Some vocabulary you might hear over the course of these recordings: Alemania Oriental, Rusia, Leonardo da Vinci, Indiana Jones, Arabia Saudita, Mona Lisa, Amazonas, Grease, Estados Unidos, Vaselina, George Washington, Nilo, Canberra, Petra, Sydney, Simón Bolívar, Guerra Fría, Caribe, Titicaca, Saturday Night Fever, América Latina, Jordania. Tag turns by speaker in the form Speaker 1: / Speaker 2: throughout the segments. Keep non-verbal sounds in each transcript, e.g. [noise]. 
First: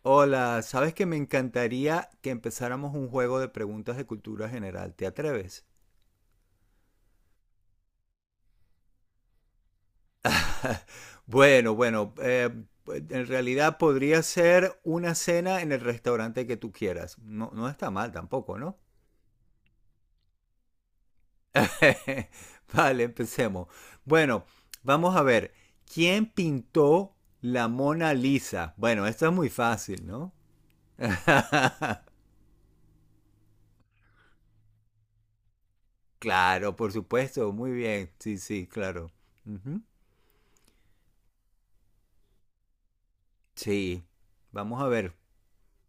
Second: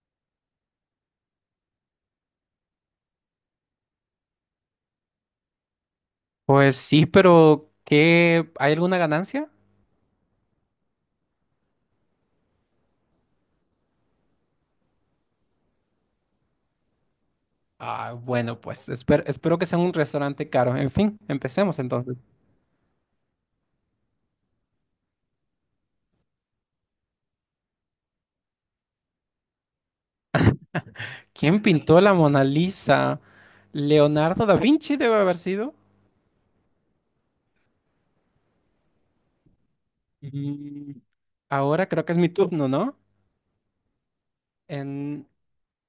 Speaker 1: Hola, ¿sabes que me encantaría que empezáramos un juego de preguntas de cultura general? ¿Te atreves?
Speaker 2: Pues sí, pero ¿qué? ¿Hay alguna ganancia?
Speaker 1: Bueno, bueno, eh, pues, en realidad podría ser una cena en el restaurante que tú quieras. No, no está mal
Speaker 2: Ah,
Speaker 1: tampoco,
Speaker 2: bueno,
Speaker 1: ¿no?
Speaker 2: pues espero que sea un restaurante caro. En fin, empecemos entonces.
Speaker 1: [laughs] Vale, empecemos. Bueno, vamos a ver. ¿Quién pintó la Mona Lisa? Bueno, esto es muy fácil, ¿no?
Speaker 2: ¿Quién pintó la Mona Lisa? Leonardo da Vinci debe haber sido.
Speaker 1: Claro, por supuesto, muy bien. Sí, sí, claro. Ujú.
Speaker 2: Mm, Ahora creo que es mi turno, ¿no?
Speaker 1: Sí, vamos a ver.
Speaker 2: En,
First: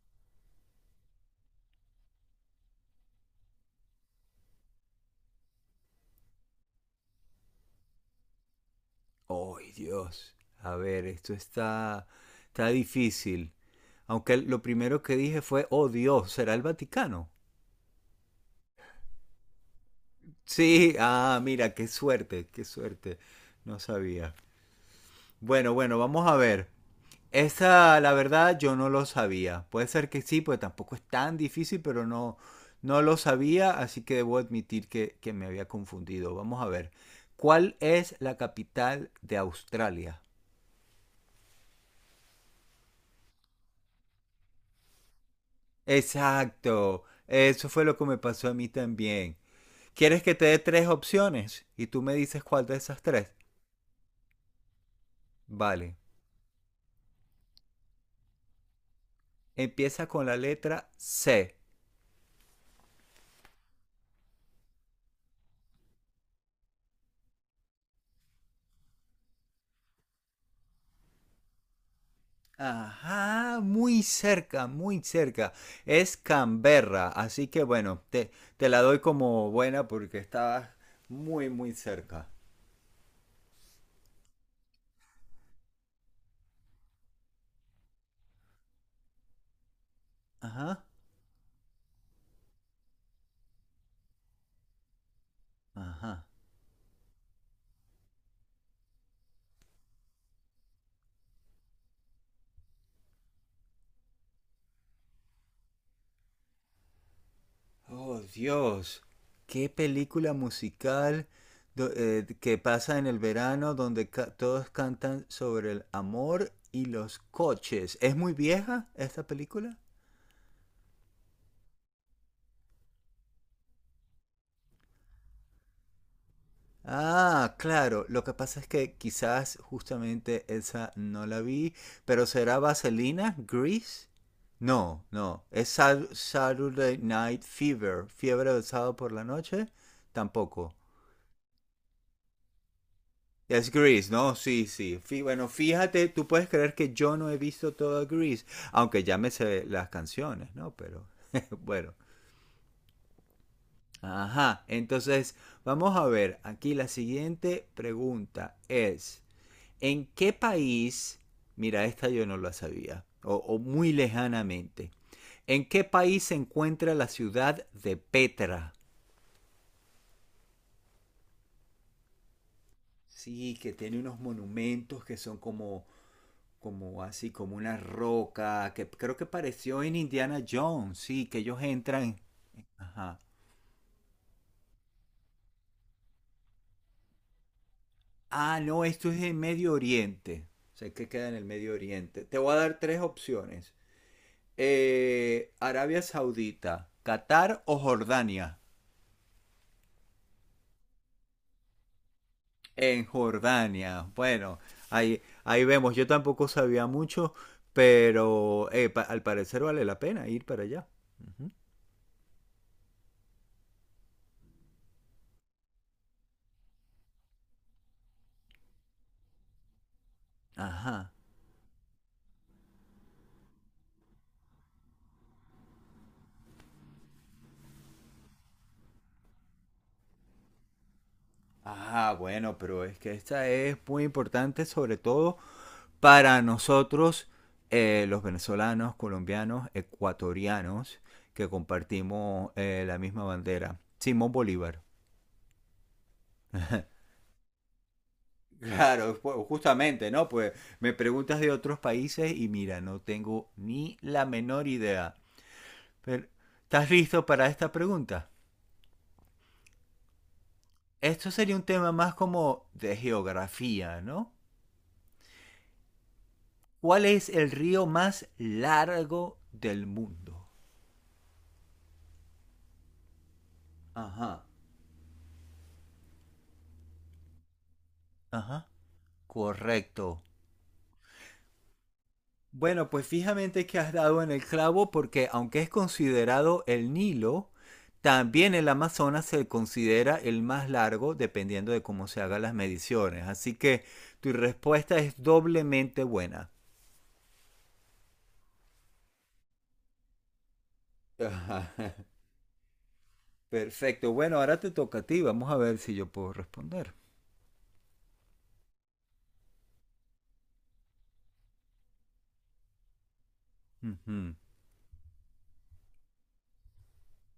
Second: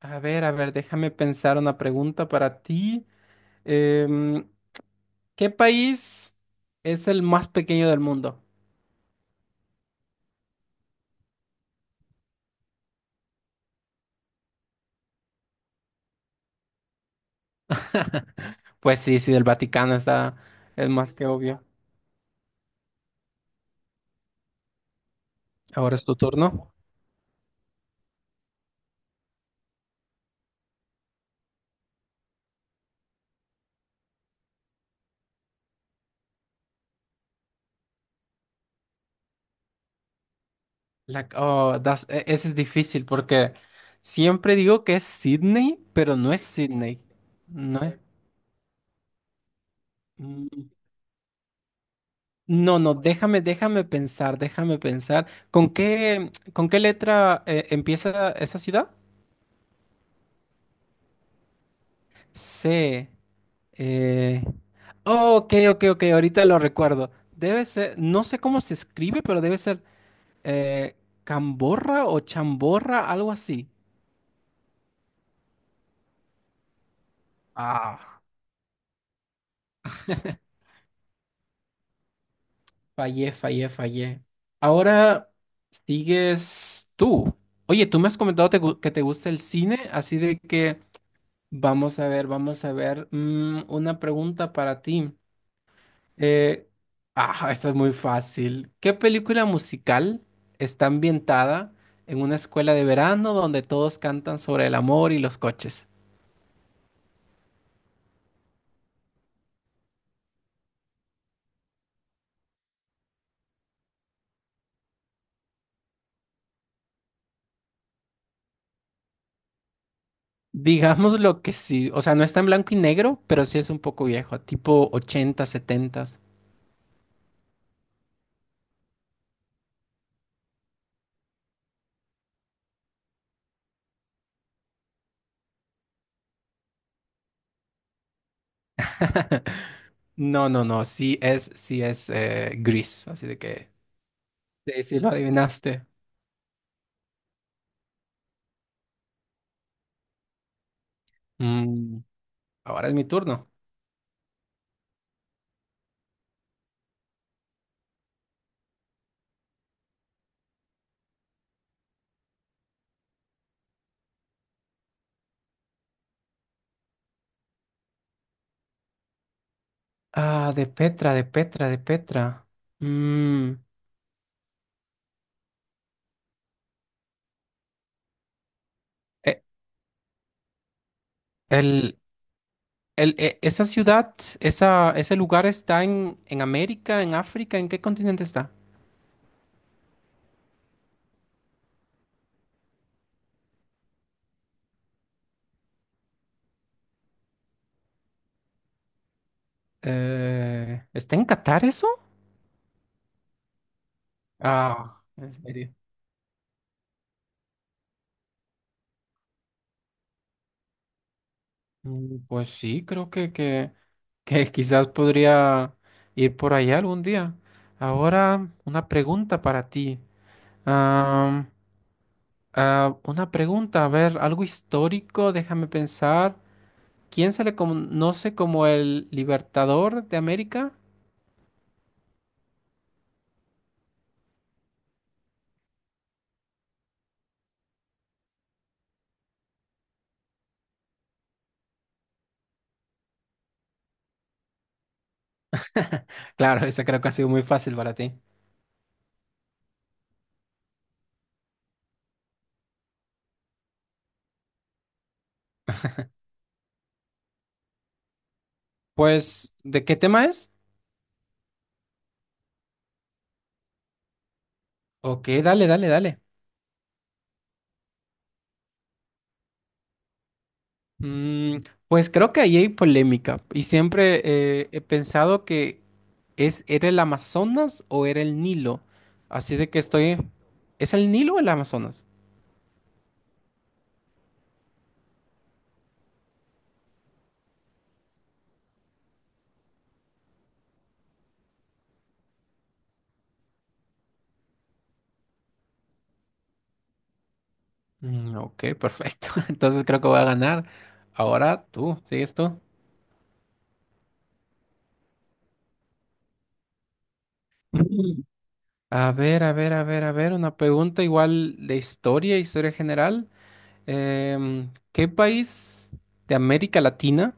Speaker 2: a ver, a ver, déjame pensar una pregunta para ti. Em, ¿Qué país es el más pequeño del mundo?
Speaker 1: ¡Oh, Dios! A ver, está difícil. Aunque lo primero que dije fue, oh Dios, ¿será el Vaticano?
Speaker 2: [laughs] Pues sí, sí, el Vaticano está, es
Speaker 1: Sí,
Speaker 2: más que
Speaker 1: ah,
Speaker 2: obvio.
Speaker 1: mira, qué suerte, qué suerte. No sabía. Bueno,
Speaker 2: Ahora
Speaker 1: bueno,
Speaker 2: es tu
Speaker 1: vamos a ver.
Speaker 2: turno.
Speaker 1: Esa, la verdad, yo no lo sabía. Puede ser que sí, pues tampoco es tan difícil, pero no, no lo sabía, así que debo admitir que me había confundido. Vamos a ver. ¿Cuál es la capital de Australia?
Speaker 2: Oh, ese es difícil porque siempre digo que es Sydney, pero no es Sydney.
Speaker 1: Exacto. Eso
Speaker 2: No
Speaker 1: fue lo
Speaker 2: es.
Speaker 1: que me pasó a mí también. ¿Quieres que te dé
Speaker 2: Mm,
Speaker 1: tres opciones? Y tú me dices cuál de
Speaker 2: No, no,
Speaker 1: esas tres.
Speaker 2: déjame pensar, déjame pensar. ¿Con
Speaker 1: Vale.
Speaker 2: qué, con qué letra empieza esa ciudad?
Speaker 1: Empieza con la letra C.
Speaker 2: C. eh, oh, ok, ok, ok, ahorita lo recuerdo. Debe ser, no sé cómo se escribe, pero debe ser eh, Camborra o Chamborra, algo
Speaker 1: Ajá,
Speaker 2: así.
Speaker 1: muy cerca, muy cerca. Es Canberra, así que
Speaker 2: Ah.
Speaker 1: te la doy como buena porque estabas muy, muy cerca.
Speaker 2: Fallé, fallé, fallé. Ahora sigues tú. Oye, tú me has comentado que te gusta el cine, así de que
Speaker 1: Ajá,
Speaker 2: vamos a ver, vamos a ver. Una pregunta para ti.
Speaker 1: ajá.
Speaker 2: Eh, Esta es muy fácil. ¿Qué película musical está ambientada en una escuela de verano donde todos cantan sobre el amor y los coches?
Speaker 1: Oh, Dios. Qué película musical que pasa en el verano donde todos cantan sobre el amor y los coches. ¿Es muy vieja esta película?
Speaker 2: Digamos lo que sí, o sea, no está en blanco y negro, pero sí es un poco viejo, tipo 80, 70.
Speaker 1: Ah, claro. Lo que pasa es que quizás justamente esa no la vi, pero ¿será Vaselina? ¿Grease? No, no. ¿Es Saturday Night Fever? ¿Fiebre del sábado por la
Speaker 2: [laughs]
Speaker 1: noche?
Speaker 2: No, no,
Speaker 1: Tampoco.
Speaker 2: no, sí es gris, así de
Speaker 1: Es
Speaker 2: que
Speaker 1: Grease, ¿no? Sí,
Speaker 2: sí,
Speaker 1: sí.
Speaker 2: sí lo
Speaker 1: Bueno,
Speaker 2: adivinaste.
Speaker 1: fíjate, tú puedes creer que yo no he visto toda Grease, aunque ya me sé las canciones, ¿no? Pero [laughs] bueno.
Speaker 2: Mm, Ahora es mi turno.
Speaker 1: Ajá, entonces vamos a ver, aquí la siguiente pregunta es, ¿en qué país, mira, esta yo no la sabía, o muy lejanamente, ¿en qué país se encuentra la ciudad de Petra?
Speaker 2: Ah, de Petra, de Petra, de Petra. Mm,
Speaker 1: Sí, que tiene unos monumentos que son como así, como una roca, que creo que
Speaker 2: eh,
Speaker 1: pareció en Indiana Jones, sí, que ellos
Speaker 2: el,
Speaker 1: entran. Ajá.
Speaker 2: esa ciudad, esa, ese lugar está en América, en África, ¿en qué continente está?
Speaker 1: Ah, no, esto es en Medio Oriente. Sé que queda en el Medio Oriente. Te voy a dar tres opciones. Arabia Saudita, Qatar o Jordania.
Speaker 2: ¿Está en Qatar eso?
Speaker 1: En Jordania. Bueno,
Speaker 2: Ah, en
Speaker 1: ahí
Speaker 2: serio.
Speaker 1: vemos. Yo tampoco sabía mucho, pero al parecer vale la pena ir para allá. Ujú.
Speaker 2: Pues sí, creo que, que quizás podría ir por allá algún día. Ahora, una pregunta para ti.
Speaker 1: Ajá.
Speaker 2: Am, una pregunta, a ver, algo histórico, déjame pensar. ¿Quién se le conoce como el Libertador de América? [laughs]
Speaker 1: Ah, bueno, pero es que esta es muy importante, sobre todo para nosotros, los venezolanos, colombianos, ecuatorianos, que compartimos la misma bandera. Simón Bolívar.
Speaker 2: Claro, esa creo que ha sido muy fácil para ti.
Speaker 1: Claro, pues, justamente, ¿no? Pues me preguntas de otros países y mira, no tengo ni la menor idea. Pero, ¿estás listo para esta pregunta?
Speaker 2: Pues, ¿de qué tema es?
Speaker 1: Esto sería un tema más como de geografía, ¿no?
Speaker 2: Ok, dale, dale, dale.
Speaker 1: ¿Cuál es el río más largo del mundo?
Speaker 2: Mm, pues creo que ahí hay polémica y siempre
Speaker 1: Ajá.
Speaker 2: he pensado que ¿Es, era el Amazonas o era el
Speaker 1: Ajá.
Speaker 2: Nilo? Así de que estoy.
Speaker 1: Correcto.
Speaker 2: ¿Es el Nilo o el Amazonas?
Speaker 1: Bueno, pues fijamente que has dado en el clavo porque aunque es considerado el Nilo, también el Amazonas se considera el más largo dependiendo de cómo se hagan las mediciones. Así que tu respuesta es doblemente buena.
Speaker 2: Mm, ok, perfecto. [laughs] Entonces creo que voy a ganar. Ahora
Speaker 1: Ajá.
Speaker 2: tú,
Speaker 1: [laughs]
Speaker 2: ¿sigues tú?
Speaker 1: Perfecto. Bueno, ahora te toca a ti. Vamos a ver si yo puedo responder.
Speaker 2: [laughs] A ver, a ver, a ver, a ver, una pregunta igual de historia, historia general.
Speaker 1: Ujú.
Speaker 2: ¿Qué país de América Latina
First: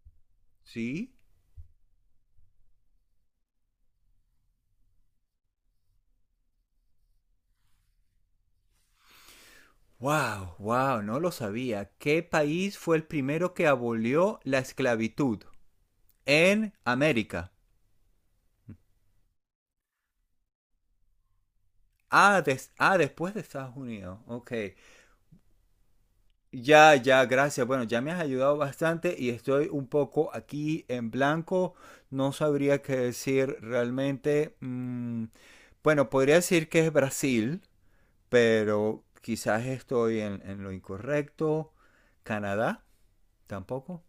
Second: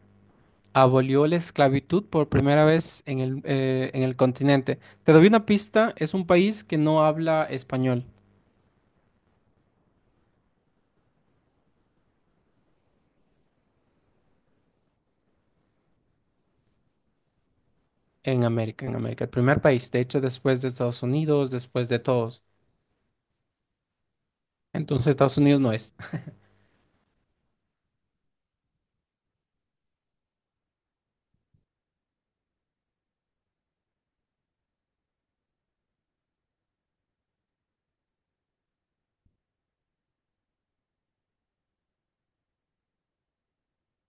Speaker 1: ¿Sí?
Speaker 2: abolió la esclavitud por primera vez en el continente? Te doy una pista, es un país que no habla español.
Speaker 1: Wow, wow, no lo sabía. ¿Qué país fue el primero que abolió la esclavitud en América?
Speaker 2: En América, el primer país, de hecho, después de Estados Unidos, después de
Speaker 1: Ah,
Speaker 2: todos.
Speaker 1: des- ah, después de Estados Unidos. Ok.
Speaker 2: Entonces, Estados Unidos no es. [laughs]
Speaker 1: Ya, ya, gracias. Bueno, ya me has ayudado bastante y estoy un poco aquí en blanco. No sabría qué decir realmente. Mm, bueno, podría decir que es Brasil, pero quizás estoy en lo incorrecto. Canadá, tampoco.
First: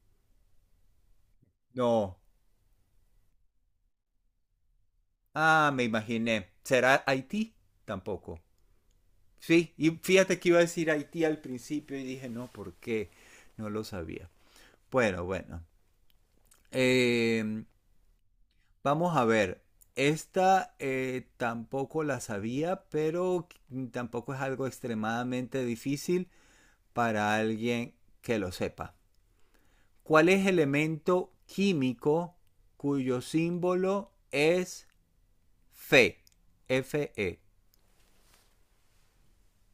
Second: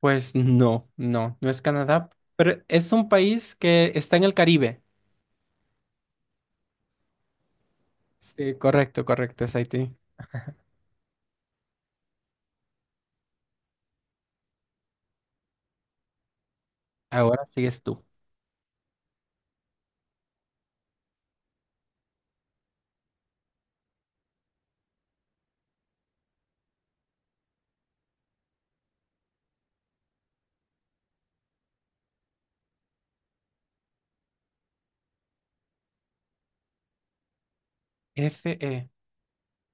Speaker 2: Pues no, no, no es Canadá,
Speaker 1: No.
Speaker 2: pero es un país que está en el Caribe.
Speaker 1: Ah, me imaginé. ¿Será Haití? Tampoco.
Speaker 2: Sí, correcto, correcto, es
Speaker 1: Sí, y
Speaker 2: Haití.
Speaker 1: fíjate que iba a decir Haití al principio y dije, no, ¿por qué? No lo sabía. Bueno, bueno.
Speaker 2: Ahora
Speaker 1: Eh,
Speaker 2: sigues tú.
Speaker 1: vamos a ver. Esta tampoco la sabía, pero tampoco es algo extremadamente difícil para alguien que lo sepa. ¿Cuál es el elemento químico cuyo símbolo es Fe? Fe.
Speaker 2: Fe.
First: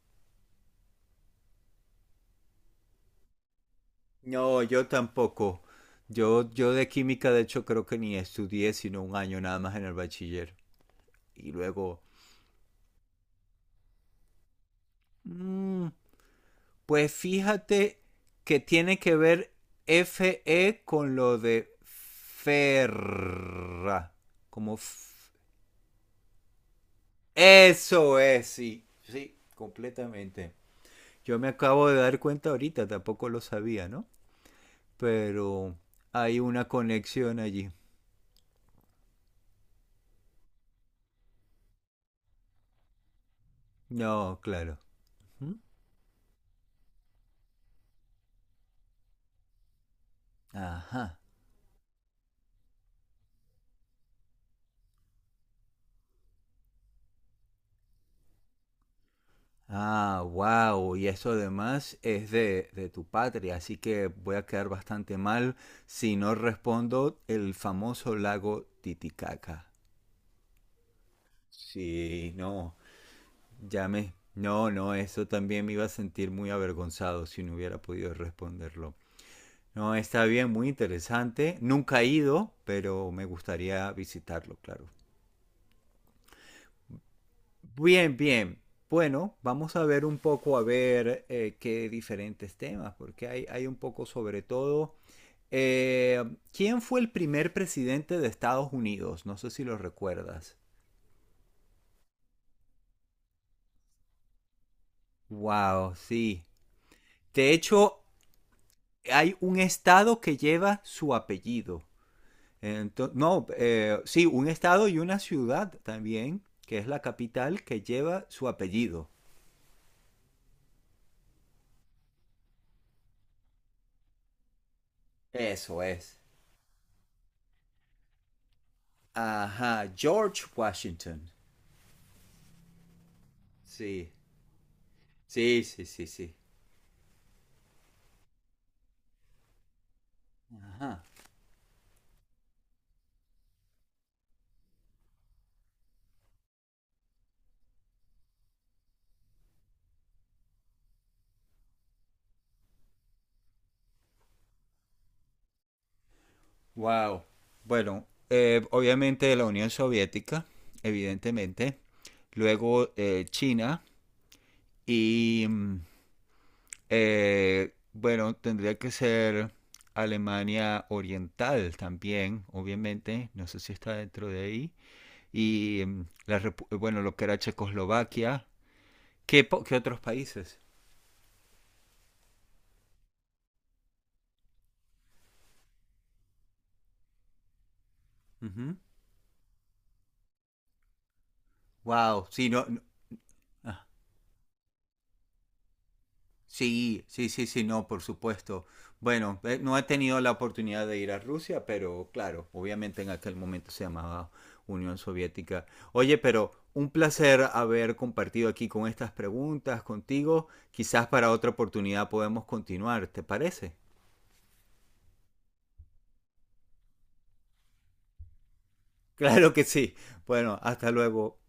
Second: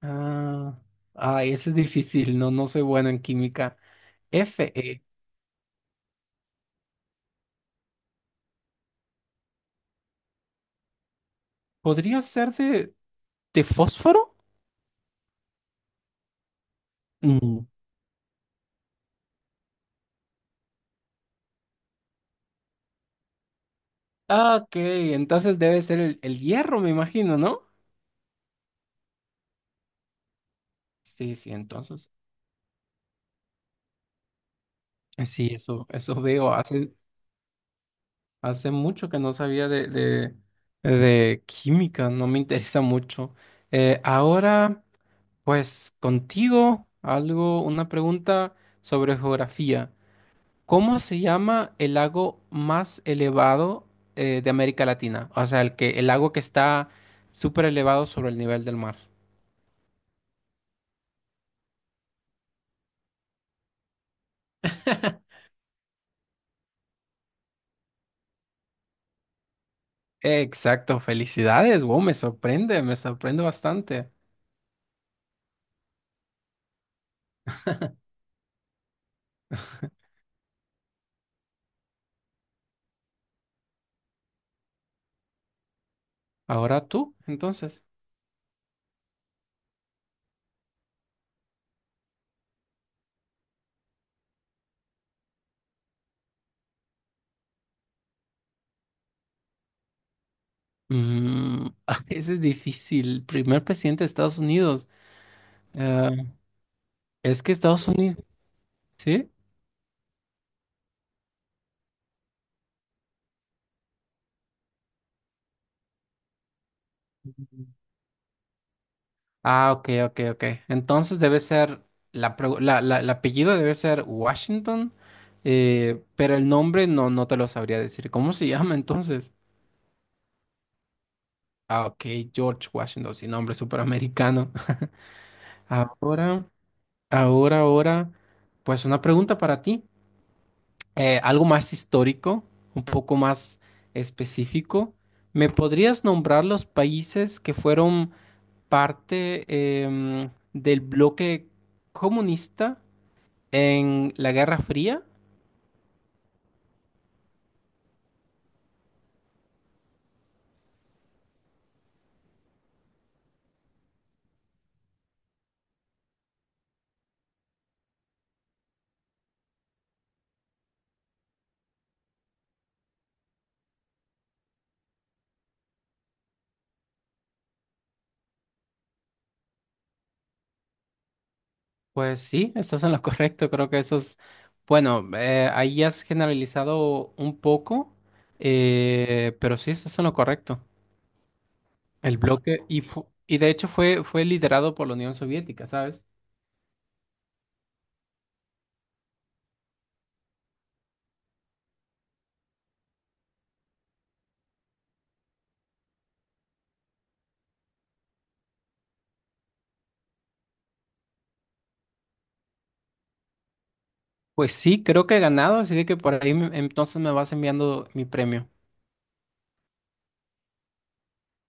Speaker 2: Ah, Ay, ese es difícil, no, no soy bueno en química.
Speaker 1: No, yo
Speaker 2: Fe.
Speaker 1: tampoco. Yo de química, de hecho, creo que ni estudié, sino un año nada más en el bachiller. Y luego,
Speaker 2: ¿Podría ser de, fósforo?
Speaker 1: mm, pues
Speaker 2: Mm.
Speaker 1: fíjate que tiene que ver FE con lo de ferra.
Speaker 2: Ah,
Speaker 1: Como
Speaker 2: ok,
Speaker 1: f-
Speaker 2: entonces debe ser el hierro, me imagino, ¿no?
Speaker 1: Eso es, sí. Sí, completamente.
Speaker 2: Sí,
Speaker 1: Yo me
Speaker 2: sí,
Speaker 1: acabo de
Speaker 2: entonces
Speaker 1: dar cuenta ahorita, tampoco lo sabía, ¿no?
Speaker 2: sí,
Speaker 1: Pero
Speaker 2: eso
Speaker 1: hay
Speaker 2: veo.
Speaker 1: una conexión allí.
Speaker 2: Hace mucho que no sabía de química, no me [laughs] interesa mucho.
Speaker 1: No, claro.
Speaker 2: Ahora,
Speaker 1: ¿Mm?
Speaker 2: pues contigo, algo, una pregunta sobre geografía. ¿Cómo
Speaker 1: Ajá.
Speaker 2: se llama el lago más elevado de América Latina? O sea, el que, el lago que está súper elevado sobre el nivel del mar.
Speaker 1: Ah, wow, y eso además es de tu patria, así que voy a quedar bastante
Speaker 2: [laughs]
Speaker 1: mal si no respondo el famoso lago Titicaca.
Speaker 2: Exacto, felicidades. Wow,
Speaker 1: Sí, no,
Speaker 2: me sorprende
Speaker 1: ya
Speaker 2: bastante.
Speaker 1: me... No, no, eso también me iba a sentir muy avergonzado si no hubiera podido responderlo. No,
Speaker 2: [laughs]
Speaker 1: está bien, muy interesante. Nunca he ido, pero me gustaría visitarlo, claro.
Speaker 2: Ahora tú, entonces.
Speaker 1: Bien, bien. Bueno, vamos a ver un poco a ver qué diferentes temas, porque hay un poco sobre todo. eh, ¿Quién fue el primer presidente de Estados Unidos? No sé si lo recuerdas.
Speaker 2: Mm, [laughs] ese es difícil. Primer presidente de Estados Unidos.
Speaker 1: Wow,
Speaker 2: Eh,
Speaker 1: sí.
Speaker 2: es
Speaker 1: De
Speaker 2: que Estados
Speaker 1: hecho,
Speaker 2: Unidos, ¿sí?
Speaker 1: hay un estado que lleva su apellido. Ento- no, sí, un estado y una ciudad también, que es la capital, que lleva su apellido.
Speaker 2: Ah, ok, ok, ok. Entonces debe ser, la, pregu- la- el apellido debe ser Washington,
Speaker 1: Eso es.
Speaker 2: pero el nombre no, no te lo sabría decir. ¿Cómo se [laughs] llama entonces?
Speaker 1: Ajá, George Washington.
Speaker 2: Ah, ok, George Washington, sin nombre
Speaker 1: Sí.
Speaker 2: superamericano. [laughs]
Speaker 1: Sí, sí, sí, sí.
Speaker 2: Ahora, ahora, ahora, pues una pregunta para ti.
Speaker 1: Ajá.
Speaker 2: Algo más histórico, un poco más específico. ¿Me podrías nombrar los países que fueron parte del bloque comunista en la Guerra Fría?
Speaker 1: Wow. Bueno, obviamente la Unión Soviética, evidentemente. Luego China y mm, bueno, tendría que ser Alemania Oriental también, obviamente. No sé si está dentro de ahí. Y mm, bueno, lo que era Checoslovaquia. ¿Qué, qué otros países?
Speaker 2: Pues sí, estás en lo correcto. Creo que eso es, bueno, ahí has generalizado un poco, pero sí estás en lo correcto. El
Speaker 1: Wow. Sí,
Speaker 2: bloque,
Speaker 1: no, no-
Speaker 2: y, y de hecho fue liderado por la Unión Soviética, ¿sabes?
Speaker 1: Sí, sí, sí, sí, no, por supuesto. Bueno, no he tenido la oportunidad de ir a Rusia, pero claro, obviamente en aquel momento se llamaba Unión Soviética. Oye, pero un placer haber compartido aquí con estas preguntas contigo. Quizás para otra oportunidad podemos continuar, ¿te parece?
Speaker 2: Pues sí, creo que he ganado, así de que por ahí entonces me vas enviando mi premio.
Speaker 1: Claro que sí. Bueno, hasta luego.